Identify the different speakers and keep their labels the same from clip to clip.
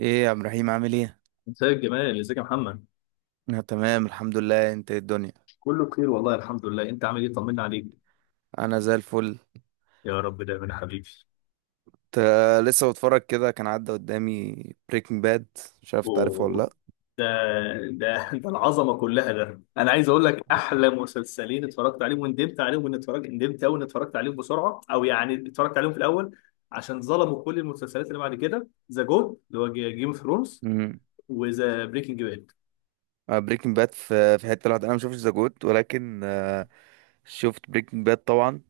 Speaker 1: ايه يا عبد الرحيم عامل ايه؟
Speaker 2: مساء الجمال، ازيك يا محمد؟
Speaker 1: انا تمام الحمد لله، انت إيه الدنيا؟
Speaker 2: كله بخير والله، الحمد لله. انت عامل ايه؟ طمنا عليك.
Speaker 1: انا زي الفل.
Speaker 2: يا رب دايما يا حبيبي.
Speaker 1: لسه بتفرج كده، كان عدى قدامي بريكنج باد. مش عارف تعرفه ولا
Speaker 2: أوه.
Speaker 1: لا؟
Speaker 2: ده ده ده العظمه كلها. ده انا عايز اقول لك احلى مسلسلين اتفرجت عليهم وندمت عليهم، وان اتفرجت ندمت قوي ان اتفرجت عليهم بسرعه، او يعني اتفرجت عليهم في الاول عشان ظلموا كل المسلسلات اللي بعد كده، ذا جود اللي هو جيم اوف ثرونز
Speaker 1: امم
Speaker 2: وذا بريكنج باد.
Speaker 1: بريكنج باد في حته لوحدها، انا ما شفتش ذا جود، ولكن شفت بريكنج باد طبعا.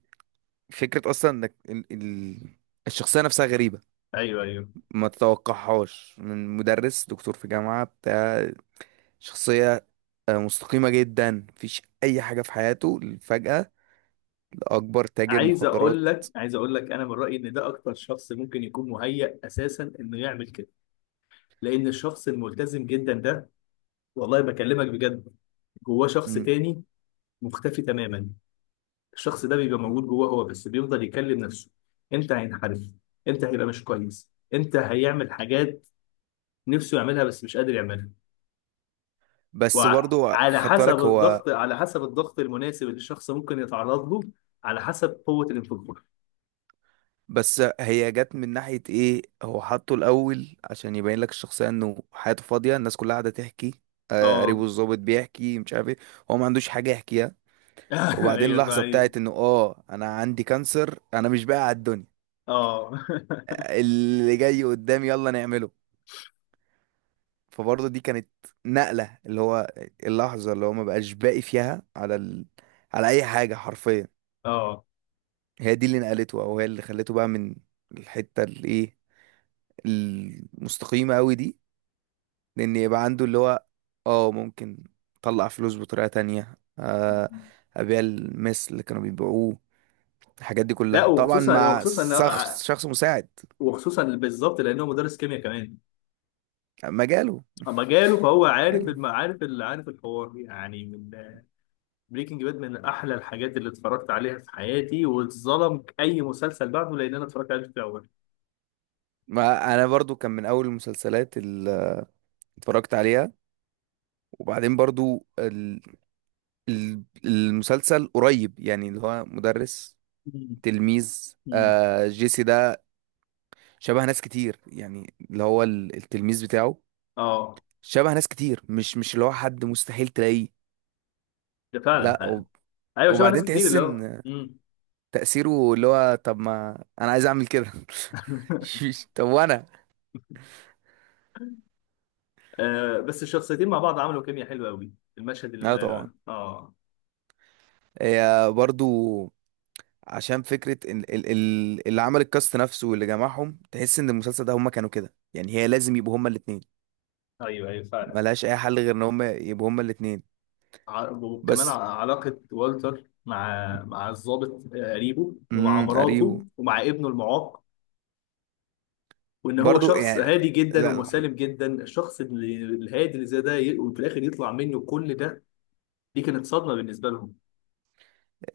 Speaker 1: فكره اصلا انك، الشخصيه نفسها غريبه،
Speaker 2: ايوه ايوه.
Speaker 1: ما تتوقعهاش من مدرس دكتور في جامعه، بتاع شخصيه، مستقيمه جدا، مفيش اي حاجه في حياته، فجاه لاكبر تاجر
Speaker 2: عايز
Speaker 1: مخدرات.
Speaker 2: اقول لك، عايز اقول لك، انا من رايي ان ده اكتر شخص ممكن يكون مهيأ اساسا انه يعمل كده، لان الشخص الملتزم جدا ده، والله بكلمك بجد، جواه شخص تاني مختفي تماما. الشخص ده بيبقى موجود جواه هو، بس بيفضل يكلم نفسه: انت هينحرف، انت هيبقى مش كويس، انت هيعمل حاجات نفسه يعملها بس مش قادر يعملها.
Speaker 1: بس برضو
Speaker 2: وعلى
Speaker 1: خدت
Speaker 2: حسب
Speaker 1: بالك هو.
Speaker 2: الضغط، على حسب الضغط المناسب اللي الشخص ممكن يتعرض له، على حسب قوة الانفجار.
Speaker 1: بس هي جت من ناحية ايه؟ هو حطه الأول عشان يبين لك الشخصية انه حياته فاضية، الناس كلها قاعدة تحكي،
Speaker 2: اه.
Speaker 1: قريبه الظابط بيحكي، مش عارف ايه. هو ما عندوش حاجة يحكيها. وبعدين
Speaker 2: ايوه
Speaker 1: اللحظة
Speaker 2: فاهم.
Speaker 1: بتاعت انه انا عندي كانسر، انا مش باقي على الدنيا،
Speaker 2: اه.
Speaker 1: اللي جاي قدامي يلا نعمله. فبرضه دي كانت نقلة، اللي هو اللحظة اللي هو ما بقاش باقي فيها على على أي حاجة حرفيا.
Speaker 2: اه.
Speaker 1: هي دي اللي نقلته، أو هي اللي خلته بقى من الحتة الإيه المستقيمة قوي دي، لان يبقى عنده اللي هو اه ممكن، طلع فلوس بطريقة تانية، ابيع المس اللي كانوا بيبيعوه، الحاجات دي
Speaker 2: لا،
Speaker 1: كلها طبعا
Speaker 2: وخصوصا،
Speaker 1: مع
Speaker 2: وخصوصا،
Speaker 1: شخص مساعد،
Speaker 2: وخصوصا بالظبط لانه مدرس كيمياء كمان.
Speaker 1: مجاله
Speaker 2: اما جاله فهو عارف
Speaker 1: مجاله.
Speaker 2: عارف عارف الحوار، يعني. من بريكنج باد، من احلى الحاجات اللي اتفرجت عليها في حياتي، واتظلم اي مسلسل بعده لان انا اتفرجت عليه في الاول.
Speaker 1: ما انا برضو كان من اول المسلسلات اللي اتفرجت عليها. وبعدين برضو المسلسل قريب، يعني اللي هو مدرس،
Speaker 2: مم.
Speaker 1: تلميذ،
Speaker 2: مم.
Speaker 1: آه جيسي ده، شبه ناس كتير، يعني اللي هو التلميذ بتاعه
Speaker 2: اه.
Speaker 1: شبه ناس كتير، مش اللي هو حد مستحيل تلاقيه.
Speaker 2: ده فعلا
Speaker 1: لا
Speaker 2: حقيقة. ايوه، شبه ناس
Speaker 1: وبعدين
Speaker 2: كتير
Speaker 1: تحس
Speaker 2: اللي هو
Speaker 1: ان
Speaker 2: مم.
Speaker 1: تأثيره، اللي هو طب ما انا عايز اعمل كده. طب وانا.
Speaker 2: آه، بس الشخصيتين مع بعض عملوا كيمياء حلوه قوي. المشهد اللي
Speaker 1: لا طبعا،
Speaker 2: اه آه.
Speaker 1: هي برضو عشان فكرة اللي عمل الكاست نفسه واللي جمعهم، تحس ان المسلسل ده هما كانوا كده يعني، هي لازم يبقوا هما الاتنين،
Speaker 2: ايوه ايوه فعلا.
Speaker 1: ملهاش اي حل غير ان هما يبقوا هما الاتنين
Speaker 2: ع- وكمان ع-
Speaker 1: بس.
Speaker 2: علاقه والتر مع مع الضابط آه، قريبه، ومع
Speaker 1: اريو.
Speaker 2: مراته، ومع ابنه المعاق. وان هو
Speaker 1: برضو
Speaker 2: شخص
Speaker 1: يعني،
Speaker 2: هادي جدا
Speaker 1: لا.
Speaker 2: ومسالم جدا، الشخص الهادي اللي زي ده وفي الاخر يطلع منه كل ده. دي كانت صدمه بالنسبه لهم.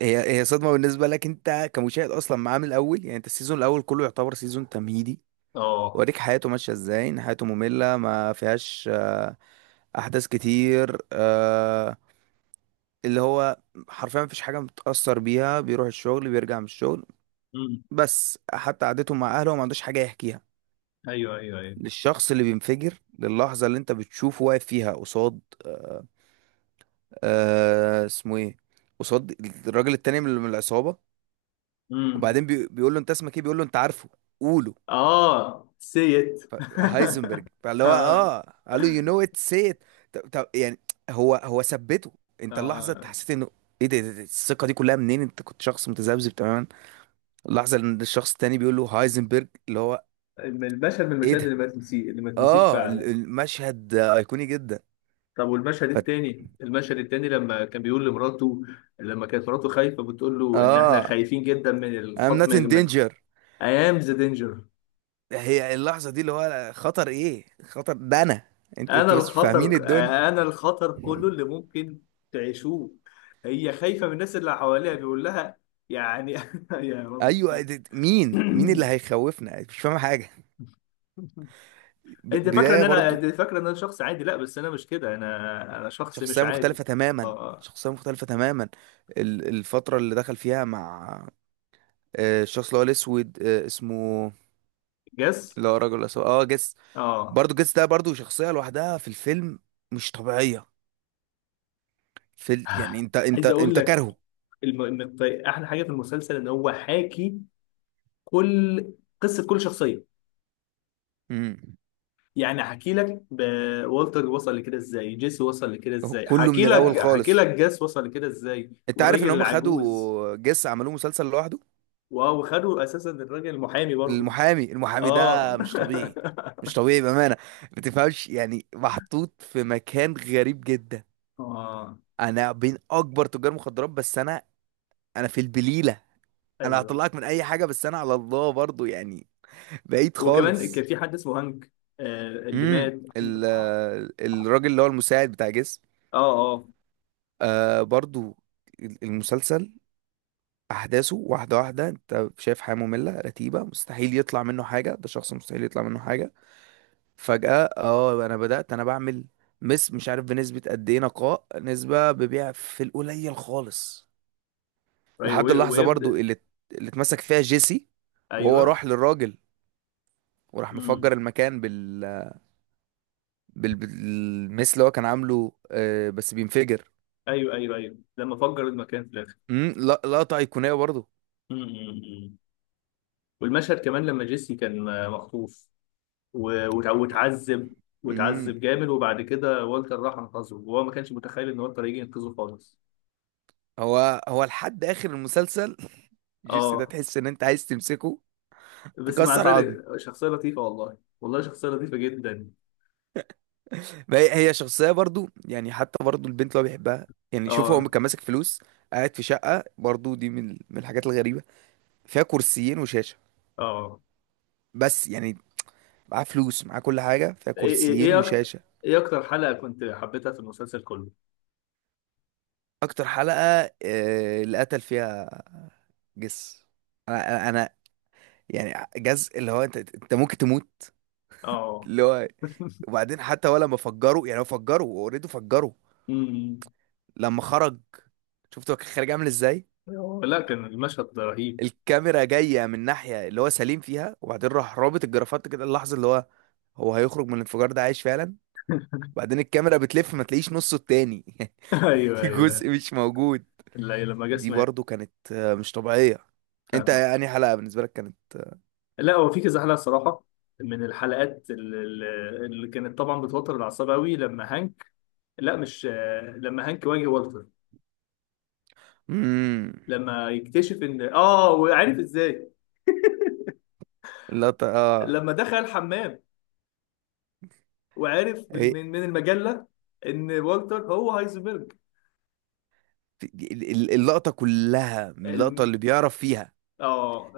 Speaker 1: هي صدمة بالنسبة لك انت كمشاهد اصلا معاه من الاول يعني، انت السيزون الاول كله يعتبر سيزون تمهيدي،
Speaker 2: اه.
Speaker 1: وريك حياته ماشية ازاي، ان حياته مملة ما فيهاش احداث كتير، اللي هو حرفيا مفيش حاجة متأثر بيها، بيروح الشغل بيرجع من الشغل،
Speaker 2: امم.
Speaker 1: بس حتى قعدته مع اهله ما عندوش حاجة يحكيها،
Speaker 2: ايوه ايوه ايوه.
Speaker 1: للشخص اللي بينفجر، للحظة اللي انت بتشوفه واقف فيها قصاد اسمه ايه، قصاد الراجل التاني من العصابة.
Speaker 2: امم.
Speaker 1: وبعدين بيقول له انت اسمك ايه، بيقول له انت عارفه، قوله،
Speaker 2: اه سيت.
Speaker 1: هايزنبرج، فاللي هو
Speaker 2: اه
Speaker 1: قال له يو نو ات سي ات. طب طب يعني، هو ثبته، انت اللحظه انت
Speaker 2: اه.
Speaker 1: حسيت انه ايه ده الثقه دي كلها منين؟ انت كنت شخص متذبذب تماما، اللحظه ان الشخص التاني بيقول له هايزنبرج اللي هو.
Speaker 2: المشهد من
Speaker 1: ايه
Speaker 2: المشاهد اللي
Speaker 1: ده،
Speaker 2: ما تنسي اللي ما تنسيش
Speaker 1: اه
Speaker 2: فعلا.
Speaker 1: المشهد ايقوني جدا.
Speaker 2: طب والمشهد
Speaker 1: ف...
Speaker 2: التاني، المشهد التاني لما كان بيقول لمراته، لما كانت مراته خايفه بتقول له ان احنا
Speaker 1: اه
Speaker 2: خايفين جدا من
Speaker 1: I'm not
Speaker 2: الخطر،
Speaker 1: in
Speaker 2: من
Speaker 1: danger.
Speaker 2: ايام ذا دينجر.
Speaker 1: هي اللحظه دي اللي هو خطر ايه، خطر ده انا، انت
Speaker 2: انا
Speaker 1: انت بس مش فاهمين
Speaker 2: الخطر،
Speaker 1: الدنيا.
Speaker 2: انا الخطر كله اللي ممكن تعيشوه. هي خايفة من الناس اللي حواليها، بيقول لها يعني. يا
Speaker 1: ايوه،
Speaker 2: ربي.
Speaker 1: مين اللي هيخوفنا، مش فاهم حاجه.
Speaker 2: انت فاكره ان
Speaker 1: بدايه
Speaker 2: انا،
Speaker 1: برضو.
Speaker 2: انت فاكره ان انا شخص عادي؟ لا، بس انا مش كده، انا شخص مش
Speaker 1: شخصية
Speaker 2: عادي.
Speaker 1: مختلفة تماما،
Speaker 2: اه
Speaker 1: شخصية مختلفة تماما. الفترة اللي دخل فيها مع، الشخص اللي هو الأسود، اسمه،
Speaker 2: جس.
Speaker 1: اللي هو الراجل الأسود، جس.
Speaker 2: اه،
Speaker 1: برضه جس ده برضه شخصية لوحدها في الفيلم، مش طبيعية، يعني، انت انت
Speaker 2: عايز اقول
Speaker 1: انت
Speaker 2: لك،
Speaker 1: كارهه.
Speaker 2: إن احلى حاجه في المسلسل ان هو حاكي كل قصه كل شخصيه.
Speaker 1: امم
Speaker 2: يعني هحكي لك والتر وصل لكده ازاي، جيسي وصل لكده
Speaker 1: هو
Speaker 2: ازاي،
Speaker 1: كله
Speaker 2: هحكي
Speaker 1: من
Speaker 2: لك،
Speaker 1: الأول
Speaker 2: هحكي
Speaker 1: خالص.
Speaker 2: لك جاس وصل لكده ازاي
Speaker 1: انت عارف
Speaker 2: والراجل
Speaker 1: ان هم
Speaker 2: العجوز.
Speaker 1: خدوا جس عملوه مسلسل لوحده.
Speaker 2: واو، خدوا اساسا الراجل المحامي برضه.
Speaker 1: المحامي
Speaker 2: اه.
Speaker 1: ده مش طبيعي، مش طبيعي بأمانة. ما تفهمش يعني، محطوط في مكان غريب جدا.
Speaker 2: اه.
Speaker 1: انا بين اكبر تجار مخدرات، بس انا في البليله، انا
Speaker 2: ايوه،
Speaker 1: هطلعك من اي حاجه، بس انا على الله برضو يعني. بعيد
Speaker 2: وكمان كان
Speaker 1: خالص.
Speaker 2: في حد اسمه هانك، آه اللي
Speaker 1: امم
Speaker 2: مات.
Speaker 1: ال الراجل اللي هو المساعد بتاع جسم،
Speaker 2: اه اه.
Speaker 1: برضو. المسلسل، احداثه واحده واحده، انت شايف حياه ممله رتيبه، مستحيل يطلع منه حاجه، ده شخص مستحيل يطلع منه حاجه، فجاه انا بدات، انا بعمل مش عارف بنسبه قد ايه نقاء، نسبه ببيع في القليل خالص،
Speaker 2: ايوه
Speaker 1: لحد اللحظة برضو
Speaker 2: ويبدا.
Speaker 1: اللي اتمسك فيها جيسي، وهو
Speaker 2: ايوه.
Speaker 1: راح للراجل، وراح مفجر
Speaker 2: امم.
Speaker 1: المكان بالمس اللي هو كان عامله، بس بينفجر.
Speaker 2: ايوه ايوه ايوه، لما فجر المكان في الاخر.
Speaker 1: لقطة أيقونية برضو.
Speaker 2: امم. والمشهد كمان لما جيسي كان آه، مخطوف، وتعذب،
Speaker 1: امم
Speaker 2: وتعذب جامد، وبعد كده والتر راح انقذه، وهو ما كانش متخيل ان والتر هيجي ينقذه خالص.
Speaker 1: هو لحد آخر المسلسل. جيسي ده
Speaker 2: اه،
Speaker 1: تحس إن أنت عايز تمسكه
Speaker 2: بس مع
Speaker 1: تكسر عظم.
Speaker 2: ذلك شخصية لطيفة، والله والله شخصية لطيفة جدا.
Speaker 1: ما هي شخصية برضو يعني، حتى برضو البنت اللي هو بيحبها، يعني شوف، هو
Speaker 2: اه
Speaker 1: كان ماسك فلوس، قاعد في شقة، برضو دي من الحاجات الغريبة، فيها كرسيين وشاشة،
Speaker 2: اه.
Speaker 1: بس يعني، معاه فلوس، معاه كل حاجة، فيها
Speaker 2: ايه ايه
Speaker 1: كرسيين
Speaker 2: ايه اكتر.
Speaker 1: وشاشة.
Speaker 2: ايه اكتر حلقة كنت حبيتها في المسلسل كله؟
Speaker 1: أكتر حلقة، اللي قتل فيها جس، أنا يعني، جز اللي هو، أنت ممكن تموت،
Speaker 2: اه.
Speaker 1: اللي هو. وبعدين حتى هو لما فجروا، يعني هو فجروا أوريدي فجروا،
Speaker 2: أمم.
Speaker 1: لما خرج، شفت هو كان خارج عامل إزاي،
Speaker 2: لا، كان المشهد رهيب.
Speaker 1: الكاميرا جاية من ناحية اللي هو سليم فيها، وبعدين راح رابط الجرافات كده، اللحظة اللي هو هيخرج من الانفجار ده عايش فعلا، وبعدين الكاميرا بتلف، ما تلاقيش نصه التاني.
Speaker 2: ايوه
Speaker 1: في
Speaker 2: ايوه.
Speaker 1: جزء مش موجود.
Speaker 2: لا لما جه
Speaker 1: دي
Speaker 2: مات.
Speaker 1: برضو كانت مش طبيعية. انت
Speaker 2: فاهم.
Speaker 1: يعني حلقة بالنسبة لك كانت.
Speaker 2: لا، هو في كذا حلقه صراحه، من الحلقات اللي كانت طبعا بتوتر الاعصاب قوي، لما هانك، لا مش آه، لما هانك واجه والتر،
Speaker 1: امم
Speaker 2: لما يكتشف ان اه، وعارف ازاي،
Speaker 1: اللقطة،
Speaker 2: لما دخل الحمام، وعارف
Speaker 1: هي-
Speaker 2: من من المجله ان والتر هو هايزنبرج.
Speaker 1: اللقطة كلها من اللقطة
Speaker 2: الم...
Speaker 1: اللي بيعرف فيها،
Speaker 2: اه.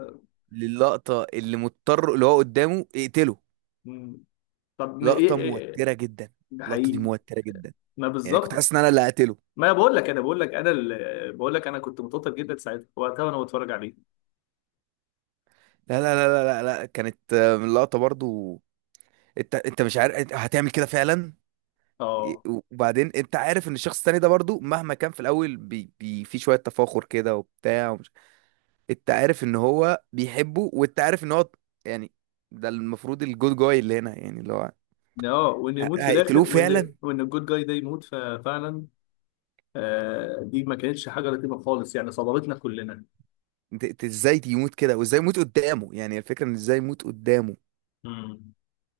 Speaker 1: للقطة اللي مضطر اللي هو قدامه اقتله.
Speaker 2: مم. طب ما ايه
Speaker 1: لقطة
Speaker 2: إيه؟
Speaker 1: موترة جدا،
Speaker 2: ده
Speaker 1: اللقطة دي
Speaker 2: حقيقي.
Speaker 1: موترة جدا،
Speaker 2: ما
Speaker 1: يعني كنت
Speaker 2: بالظبط.
Speaker 1: حاسس ان انا اللي هقتله.
Speaker 2: ما بقول لك انا بقول لك انا كنت متوتر جدا ساعتها، وقتها وانا بتفرج عليه.
Speaker 1: لا، لا، لا، لا، لا، لا، كانت من اللقطة برضو. انت مش عارف انت هتعمل كده فعلا.
Speaker 2: اه.
Speaker 1: وبعدين انت عارف ان الشخص التاني ده برضو، مهما كان في الاول، في شوية تفاخر كده وبتاع. انت عارف ان هو بيحبه، وانت عارف ان هو يعني، ده المفروض الجود جاي اللي هنا يعني اللي هو،
Speaker 2: اه، وان يموت في الاخر،
Speaker 1: هيقتلوه
Speaker 2: وان
Speaker 1: فعلا.
Speaker 2: وان الجود جاي ده يموت، ففعلا. آه، دي ما كانتش حاجه لطيفه خالص، يعني صدمتنا كلنا.
Speaker 1: انت ازاي يموت كده، وازاي يموت قدامه، يعني الفكره ان ازاي يموت قدامه.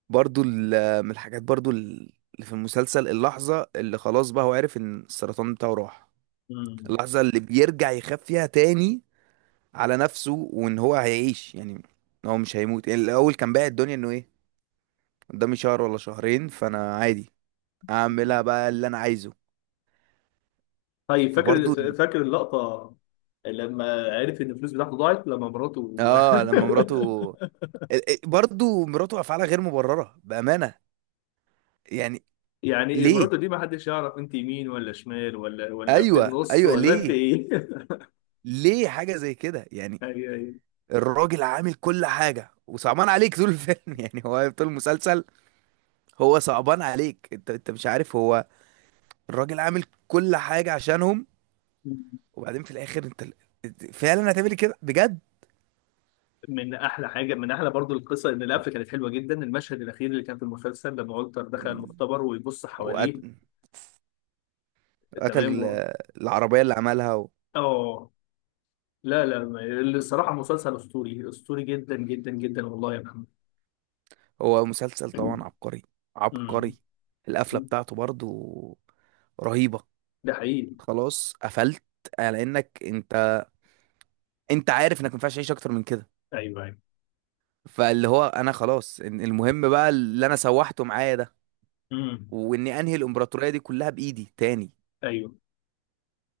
Speaker 1: برضو من الحاجات برضو اللي في المسلسل، اللحظه اللي خلاص بقى هو عارف ان السرطان بتاعه راح،
Speaker 2: مم.
Speaker 1: اللحظه اللي بيرجع يخاف فيها تاني على نفسه، وان هو هيعيش يعني، ان هو مش هيموت يعني. الاول كان بايع الدنيا انه ايه، قدامي شهر ولا شهرين فانا عادي، اعملها بقى اللي انا عايزه.
Speaker 2: طيب، فاكر،
Speaker 1: فبرضه
Speaker 2: فاكر اللقطة لما عرف ان الفلوس بتاعته ضاعت لما مراته.
Speaker 1: اه لما مراته، برضو مراته افعالها غير مبرره بامانه يعني،
Speaker 2: يعني
Speaker 1: ليه؟
Speaker 2: مراته دي ما حدش يعرف انت يمين ولا شمال، ولا في
Speaker 1: ايوه،
Speaker 2: النص،
Speaker 1: ايوه،
Speaker 2: ولا انت
Speaker 1: ليه؟
Speaker 2: ايه.
Speaker 1: ليه حاجه زي كده يعني؟
Speaker 2: ايوه ايوه.
Speaker 1: الراجل عامل كل حاجه، وصعبان عليك طول الفيلم، يعني هو طول المسلسل، هو صعبان عليك، انت مش عارف هو، الراجل عامل كل حاجه عشانهم، وبعدين في الاخر انت فعلا هتعمل كده بجد.
Speaker 2: من احلى حاجه، من احلى برضو القصه، ان القفله كانت حلوه جدا، المشهد الاخير اللي كان في المسلسل لما والتر دخل المختبر ويبص حواليه.
Speaker 1: وقتل
Speaker 2: تمام و...
Speaker 1: العربيه اللي عملها.
Speaker 2: اه. لا لا ما-. الصراحه مسلسل اسطوري، اسطوري جدا جدا جدا، والله يا محمد.
Speaker 1: هو مسلسل طبعا عبقري،
Speaker 2: امم.
Speaker 1: عبقري. القفلة بتاعته برضو رهيبة،
Speaker 2: ده حقيقي.
Speaker 1: خلاص قفلت على انك، انت عارف انك ما ينفعش تعيش اكتر من كده،
Speaker 2: ايوه ايوه.
Speaker 1: فاللي هو انا خلاص، المهم بقى اللي انا سوحته معايا ده،
Speaker 2: امم.
Speaker 1: واني انهي الامبراطورية دي كلها بايدي تاني.
Speaker 2: ايوه.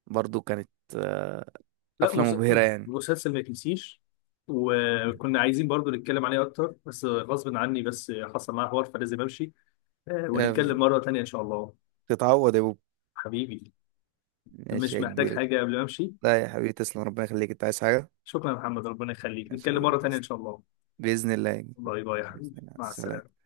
Speaker 1: برضو كانت آه،
Speaker 2: لا
Speaker 1: قفلة
Speaker 2: مس...
Speaker 1: مبهرة يعني.
Speaker 2: مسلسل ما يتنسيش. وكنا عايزين برضو نتكلم عليه اكتر، بس غصب عني، بس حصل معايا حوار فلازم امشي آه،
Speaker 1: آه،
Speaker 2: ونتكلم مره تانية ان شاء الله.
Speaker 1: تتعوض يا بوب.
Speaker 2: حبيبي،
Speaker 1: ماشي
Speaker 2: مش
Speaker 1: يا
Speaker 2: محتاج
Speaker 1: كبير.
Speaker 2: حاجه قبل ما امشي.
Speaker 1: لا يا حبيبي تسلم، ربنا يخليك، انت عايز حاجة؟
Speaker 2: شكرا يا محمد، ربنا يخليك،
Speaker 1: ماشي يا
Speaker 2: نتكلم مره
Speaker 1: حبيبي،
Speaker 2: تانية ان
Speaker 1: تسلم.
Speaker 2: شاء الله.
Speaker 1: بإذن الله يا كبير.
Speaker 2: باي باي يا
Speaker 1: بإذن
Speaker 2: حبيبي،
Speaker 1: الله،
Speaker 2: مع
Speaker 1: سلام.
Speaker 2: السلامه.